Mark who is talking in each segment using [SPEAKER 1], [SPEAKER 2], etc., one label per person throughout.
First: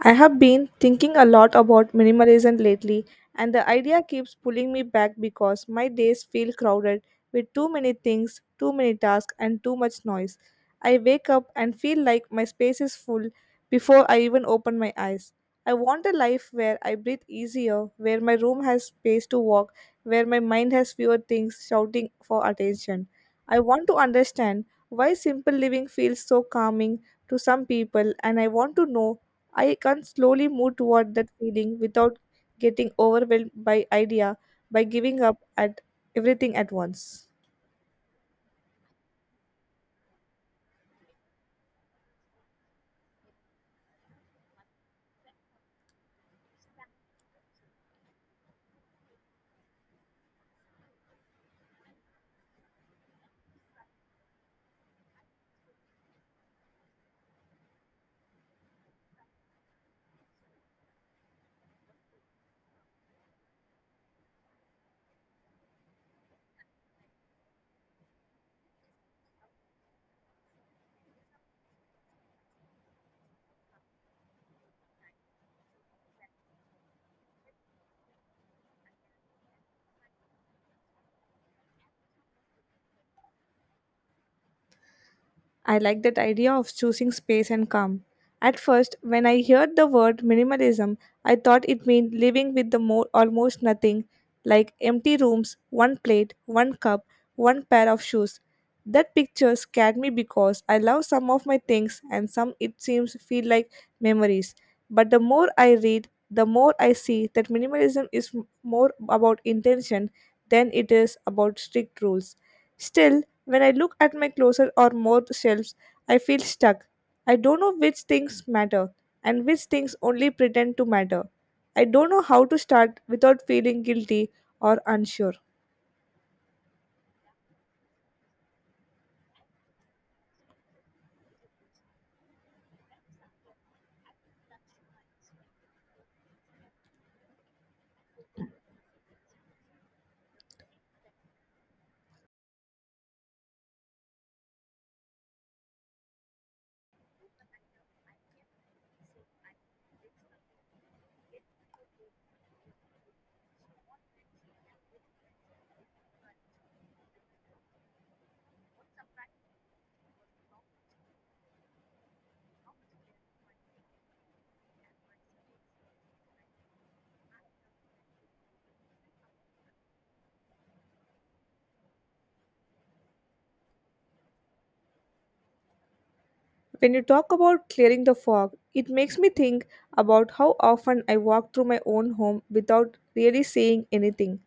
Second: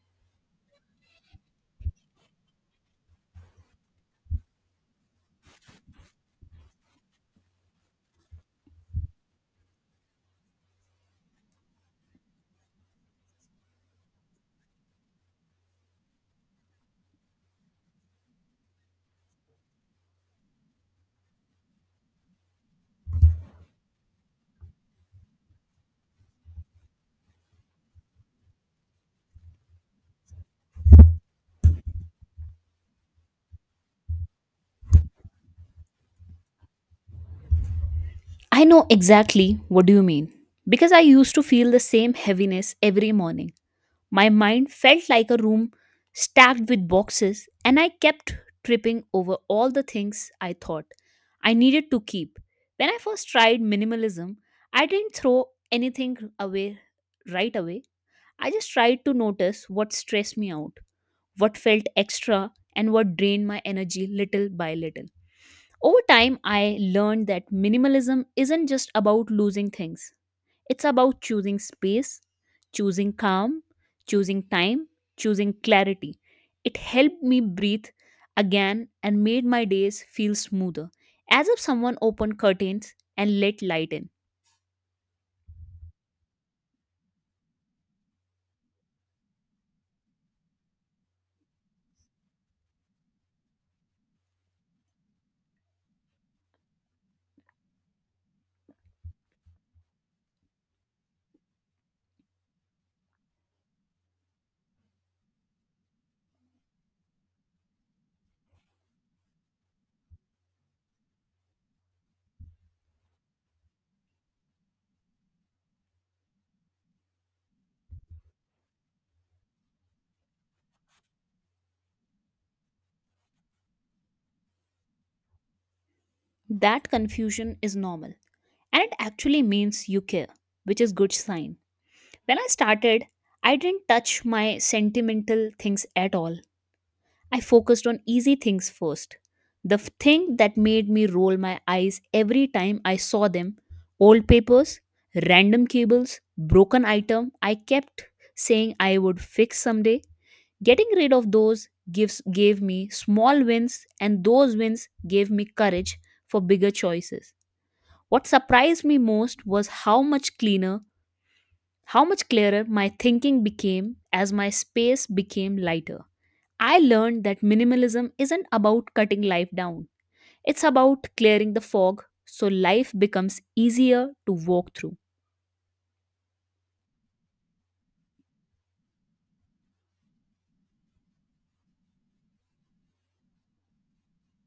[SPEAKER 1] I have been thinking a lot about minimalism lately, and the idea keeps pulling me back because my days feel crowded with too many things, too many tasks, and too much noise. I wake up and feel like my space is full before I even open my eyes. I want a life where I breathe easier, where my room has space to walk, where my mind has fewer things shouting for attention. I want to understand why simple living feels so calming to some people, and I want to know I can slowly move toward that feeling without getting overwhelmed by idea by giving up at everything at once.
[SPEAKER 2] I know exactly what do you mean because I used to feel the same heaviness every morning. My mind felt like a room stacked with boxes and I kept tripping over all the things I thought I needed to keep. When I first tried minimalism, I didn't throw anything away right away. I just tried to notice what stressed me out, what felt extra and what drained my energy little by little. Over time, I learned that minimalism isn't just about losing things, it's about choosing space, choosing calm, choosing time, choosing clarity. It helped me breathe again and made my days feel smoother, as if someone opened curtains and let light in.
[SPEAKER 1] I like that idea of choosing space and calm. At first, when I heard the word minimalism, I thought it meant living with the more almost nothing, like empty rooms, one plate, one cup, one pair of shoes. That picture scared me because I love some of my things and some it seems feel like memories. But the more I read, the more I see that minimalism is more about intention than it is about strict rules. Still, when I look at my closet or more shelves, I feel stuck. I don't know which things matter and which things only pretend to matter. I don't know how to start without feeling guilty or unsure.
[SPEAKER 2] That confusion is normal, and it actually means you care, which is good sign. When I started, I didn't touch my sentimental things at all. I focused on easy things first. The thing that made me roll my eyes every time I saw them: old papers, random cables, broken item I kept saying I would fix someday. Getting rid of those gives gave me small wins, and those wins gave me courage for bigger choices. What surprised me most was how much cleaner, how much clearer my thinking became as my space became lighter. I learned that minimalism isn't about cutting life down, it's about clearing the fog so life becomes easier to walk through.
[SPEAKER 1] When you talk about clearing the fog, it makes me think about how often I walk through my own home without really saying anything.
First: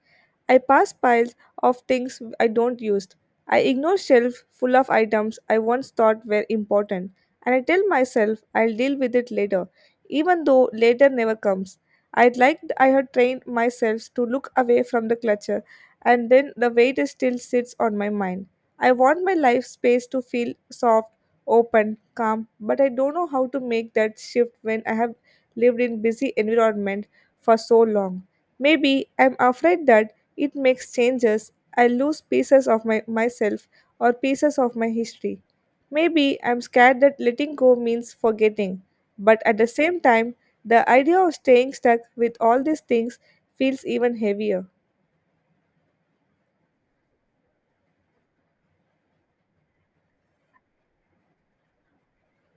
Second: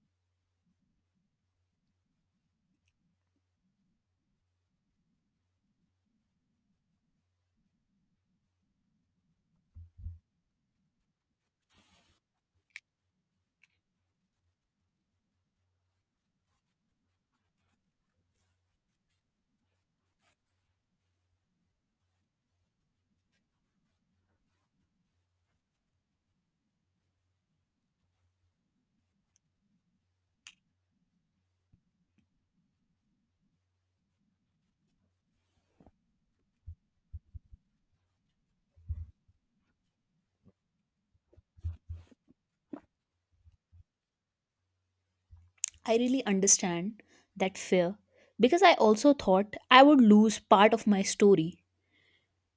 [SPEAKER 1] I pass piles of things I don't use. I ignore shelves full of items I once thought were important, and I tell myself I'll deal with it later, even though later never comes. I'd like I had trained myself to look away from the clutter, and then the weight still sits on my mind. I want my life space to feel soft open, calm, but I don't know how to make that shift when I have lived in busy environment for so long. Maybe I'm afraid that it makes changes, I lose pieces of my myself or pieces of my history. Maybe I'm scared that letting go means forgetting, but at the same time, the idea of staying stuck with all these things feels even heavier.
[SPEAKER 2] I really understand that fear because I also thought I would lose part of my story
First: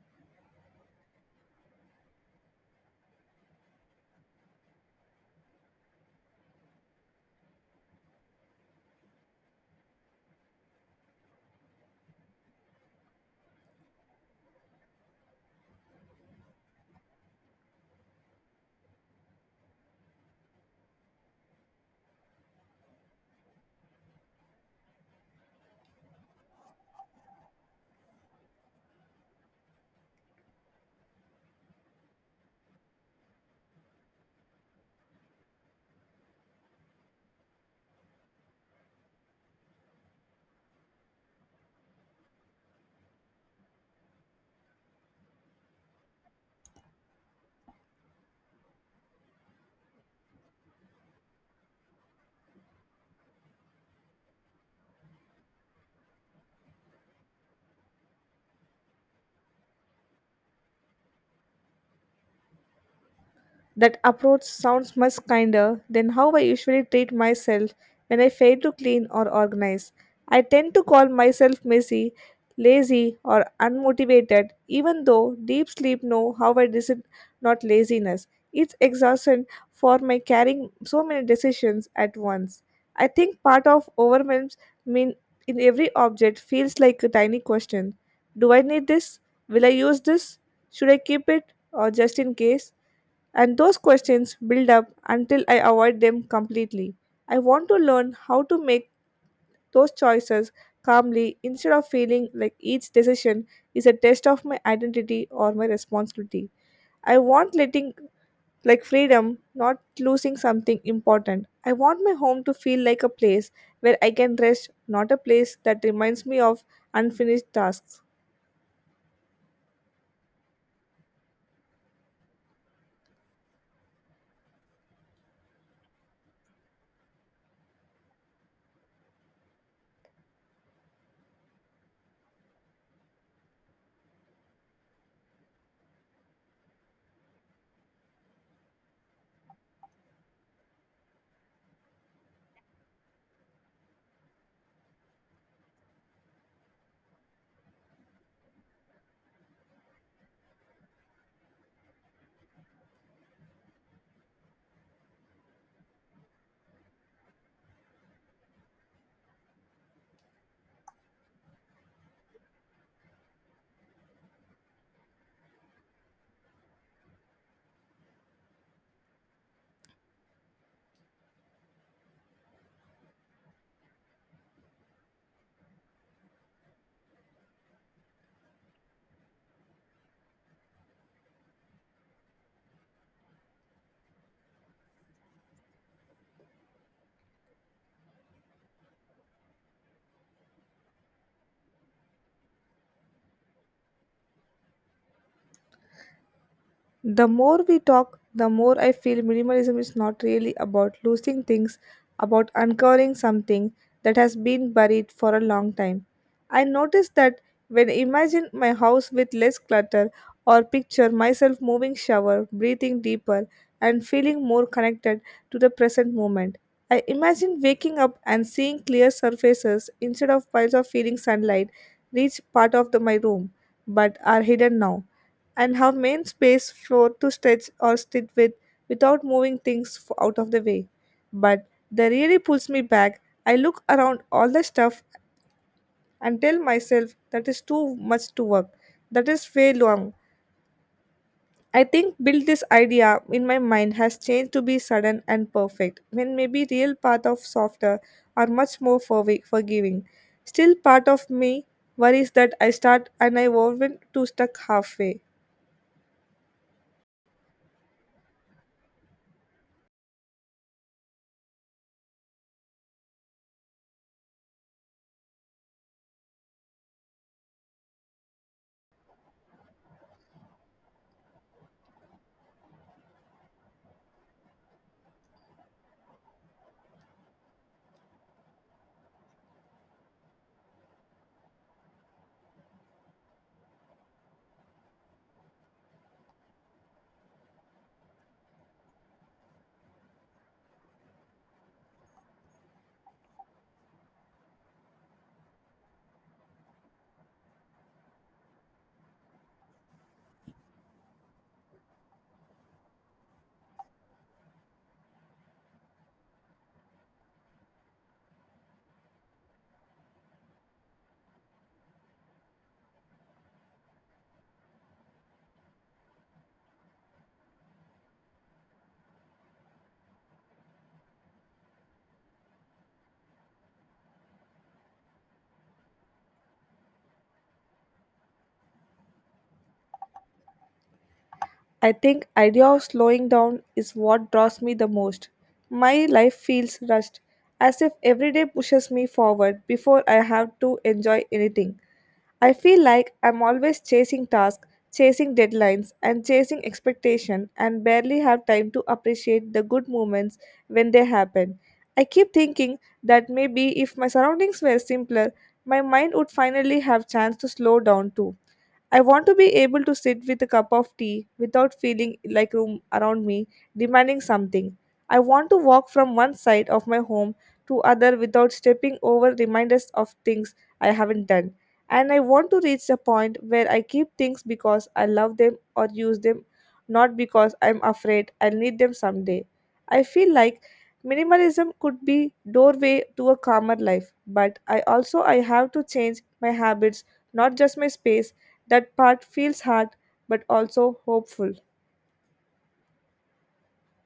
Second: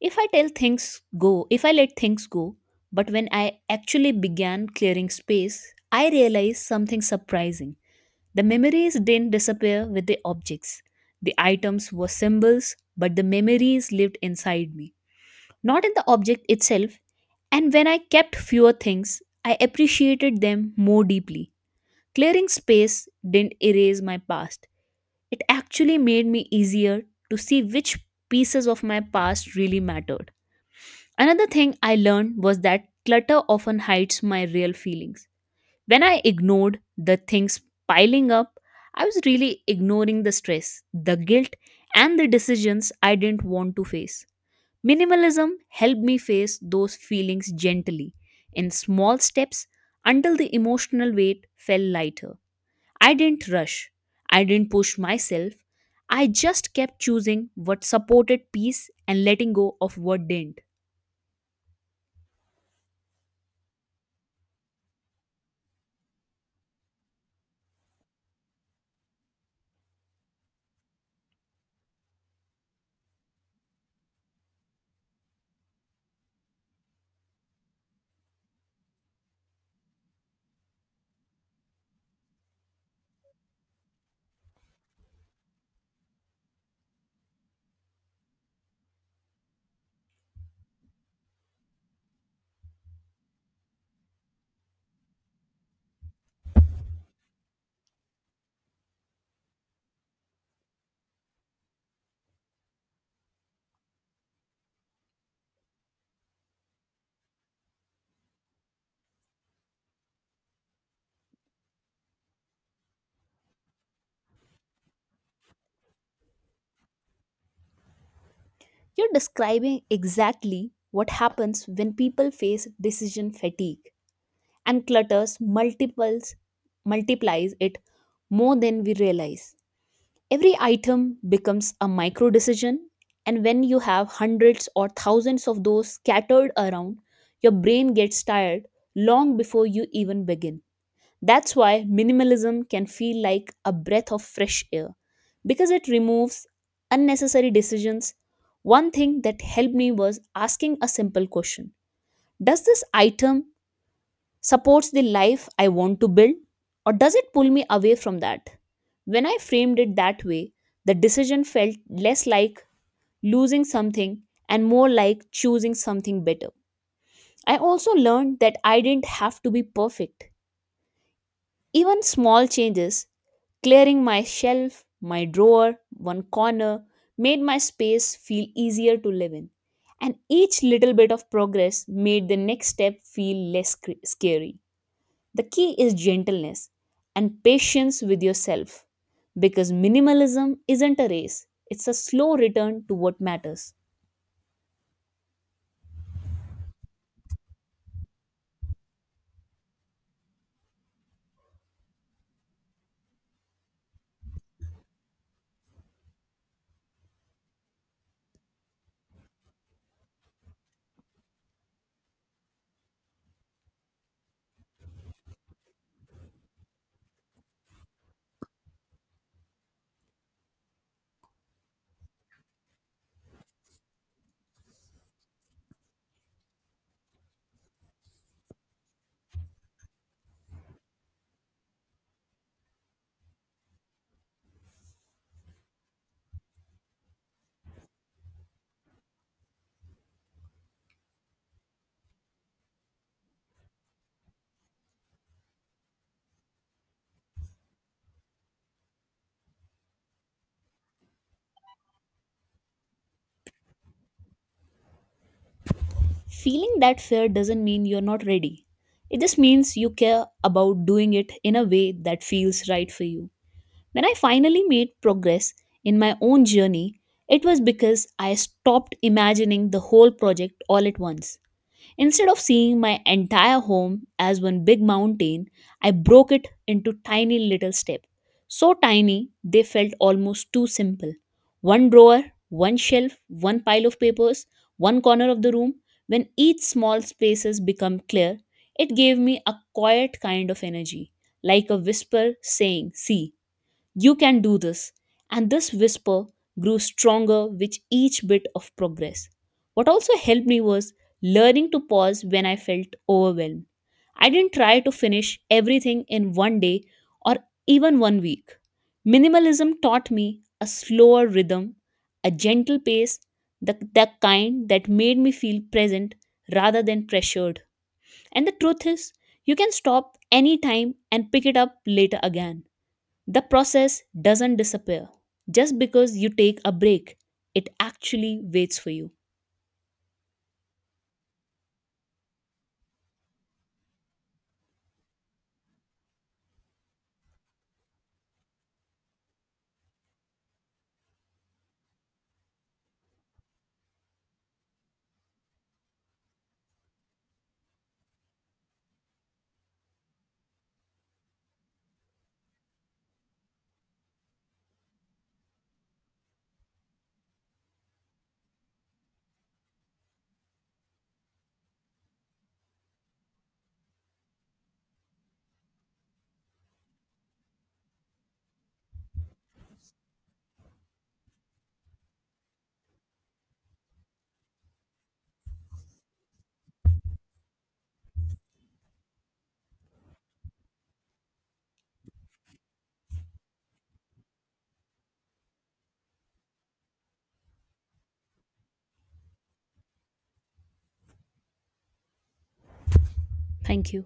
[SPEAKER 2] if I tell things go, if I let things go. But when I actually began clearing space, I realized something surprising. The memories didn't disappear with the objects. The items were symbols, but the memories lived inside me, not at the object itself, and when I kept fewer things, I appreciated them more deeply. Clearing space didn't erase my past, it actually made me easier to see which pieces of my past really mattered. Another thing I learned was that clutter often hides my real feelings. When I ignored the things piling up, I was really ignoring the stress, the guilt, and the decisions I didn't want to face. Minimalism helped me face those feelings gently, in small steps, until the emotional weight fell lighter. I didn't rush, I didn't push myself, I just kept choosing what supported peace and letting go of what didn't.
[SPEAKER 1] That approach sounds much kinder than how I usually treat myself when I fail to clean or organize. I tend to call myself messy, lazy, or unmotivated, even though deep sleep know how I it is not laziness. It's exhaustion for my carrying so many decisions at once. I think part of overwhelms mean in every object feels like a tiny question. Do I need this? Will I use this? Should I keep it or just in case? And those questions build up until I avoid them completely. I want to learn how to make those choices calmly instead of feeling like each decision is a test of my identity or my responsibility. I want letting like freedom, not losing something important. I want my home to feel like a place where I can rest, not a place that reminds me of unfinished tasks.
[SPEAKER 2] You're describing exactly what happens when people face decision fatigue, and clutters multiples multiplies it more than we realize. Every item becomes a micro decision, and when you have hundreds or thousands of those scattered around, your brain gets tired long before you even begin. That's why minimalism can feel like a breath of fresh air because it removes unnecessary decisions. One thing that helped me was asking a simple question: does this item supports the life I want to build, or does it pull me away from that? When I framed it that way, the decision felt less like losing something and more like choosing something better. I also learned that I didn't have to be perfect. Even small changes, clearing my shelf, my drawer, one corner, made my space feel easier to live in. And each little bit of progress made the next step feel less scary. The key is gentleness and patience with yourself because minimalism isn't a race, it's a slow return to what matters.
[SPEAKER 1] The more we talk, the more I feel minimalism is not really about losing things, about uncovering something that has been buried for a long time. I noticed that when I imagine my house with less clutter or picture myself moving shower, breathing deeper, and feeling more connected to the present moment. I imagine waking up and seeing clear surfaces instead of piles of feeling sunlight reach part of the, my room, but are hidden now and have main space floor to stretch or sit with without moving things out of the way. But that really pulls me back. I look around all the stuff and tell myself that is too much to work. That is way long. I think build this idea in my mind has changed to be sudden and perfect, when maybe real path of softer or much more forgiving. Still, part of me worries that I start and I won't to stuck halfway.
[SPEAKER 2] Feeling that fear doesn't mean you're not ready, it just means you care about doing it in a way that feels right for you. When I finally made progress in my own journey, it was because I stopped imagining the whole project all at once. Instead of seeing my entire home as one big mountain, I broke it into tiny little steps. So tiny, they felt almost too simple. One drawer, one shelf, one pile of papers, one corner of the room. When each small spaces become clear, it gave me a quiet kind of energy, like a whisper saying, "See, you can do this." And this whisper grew stronger with each bit of progress. What also helped me was learning to pause when I felt overwhelmed. I didn't try to finish everything in one day or even one week. Minimalism taught me a slower rhythm, a gentle pace, the kind that made me feel present rather than pressured. And the truth is, you can stop anytime and pick it up later again. The process doesn't disappear just because you take a break, it actually waits for you.
[SPEAKER 1] I think idea of slowing down is what draws me the most. My life feels rushed, as if every day pushes me forward before I have to enjoy anything. I feel like I'm always chasing tasks, chasing deadlines, and chasing expectation, and barely have time to appreciate the good moments when they happen. I keep thinking that maybe if my surroundings were simpler, my mind would finally have chance to slow down too. I want to be able to sit with a cup of tea without feeling like room around me demanding something. I want to walk from one side of my home to other without stepping over reminders of things I haven't done. And I want to reach a point where I keep things because I love them or use them, not because I'm afraid I'll need them someday. I feel like minimalism could be doorway to a calmer life, but I also I have to change my habits, not just my space that part feels hard but also hopeful.
[SPEAKER 2] Thank you.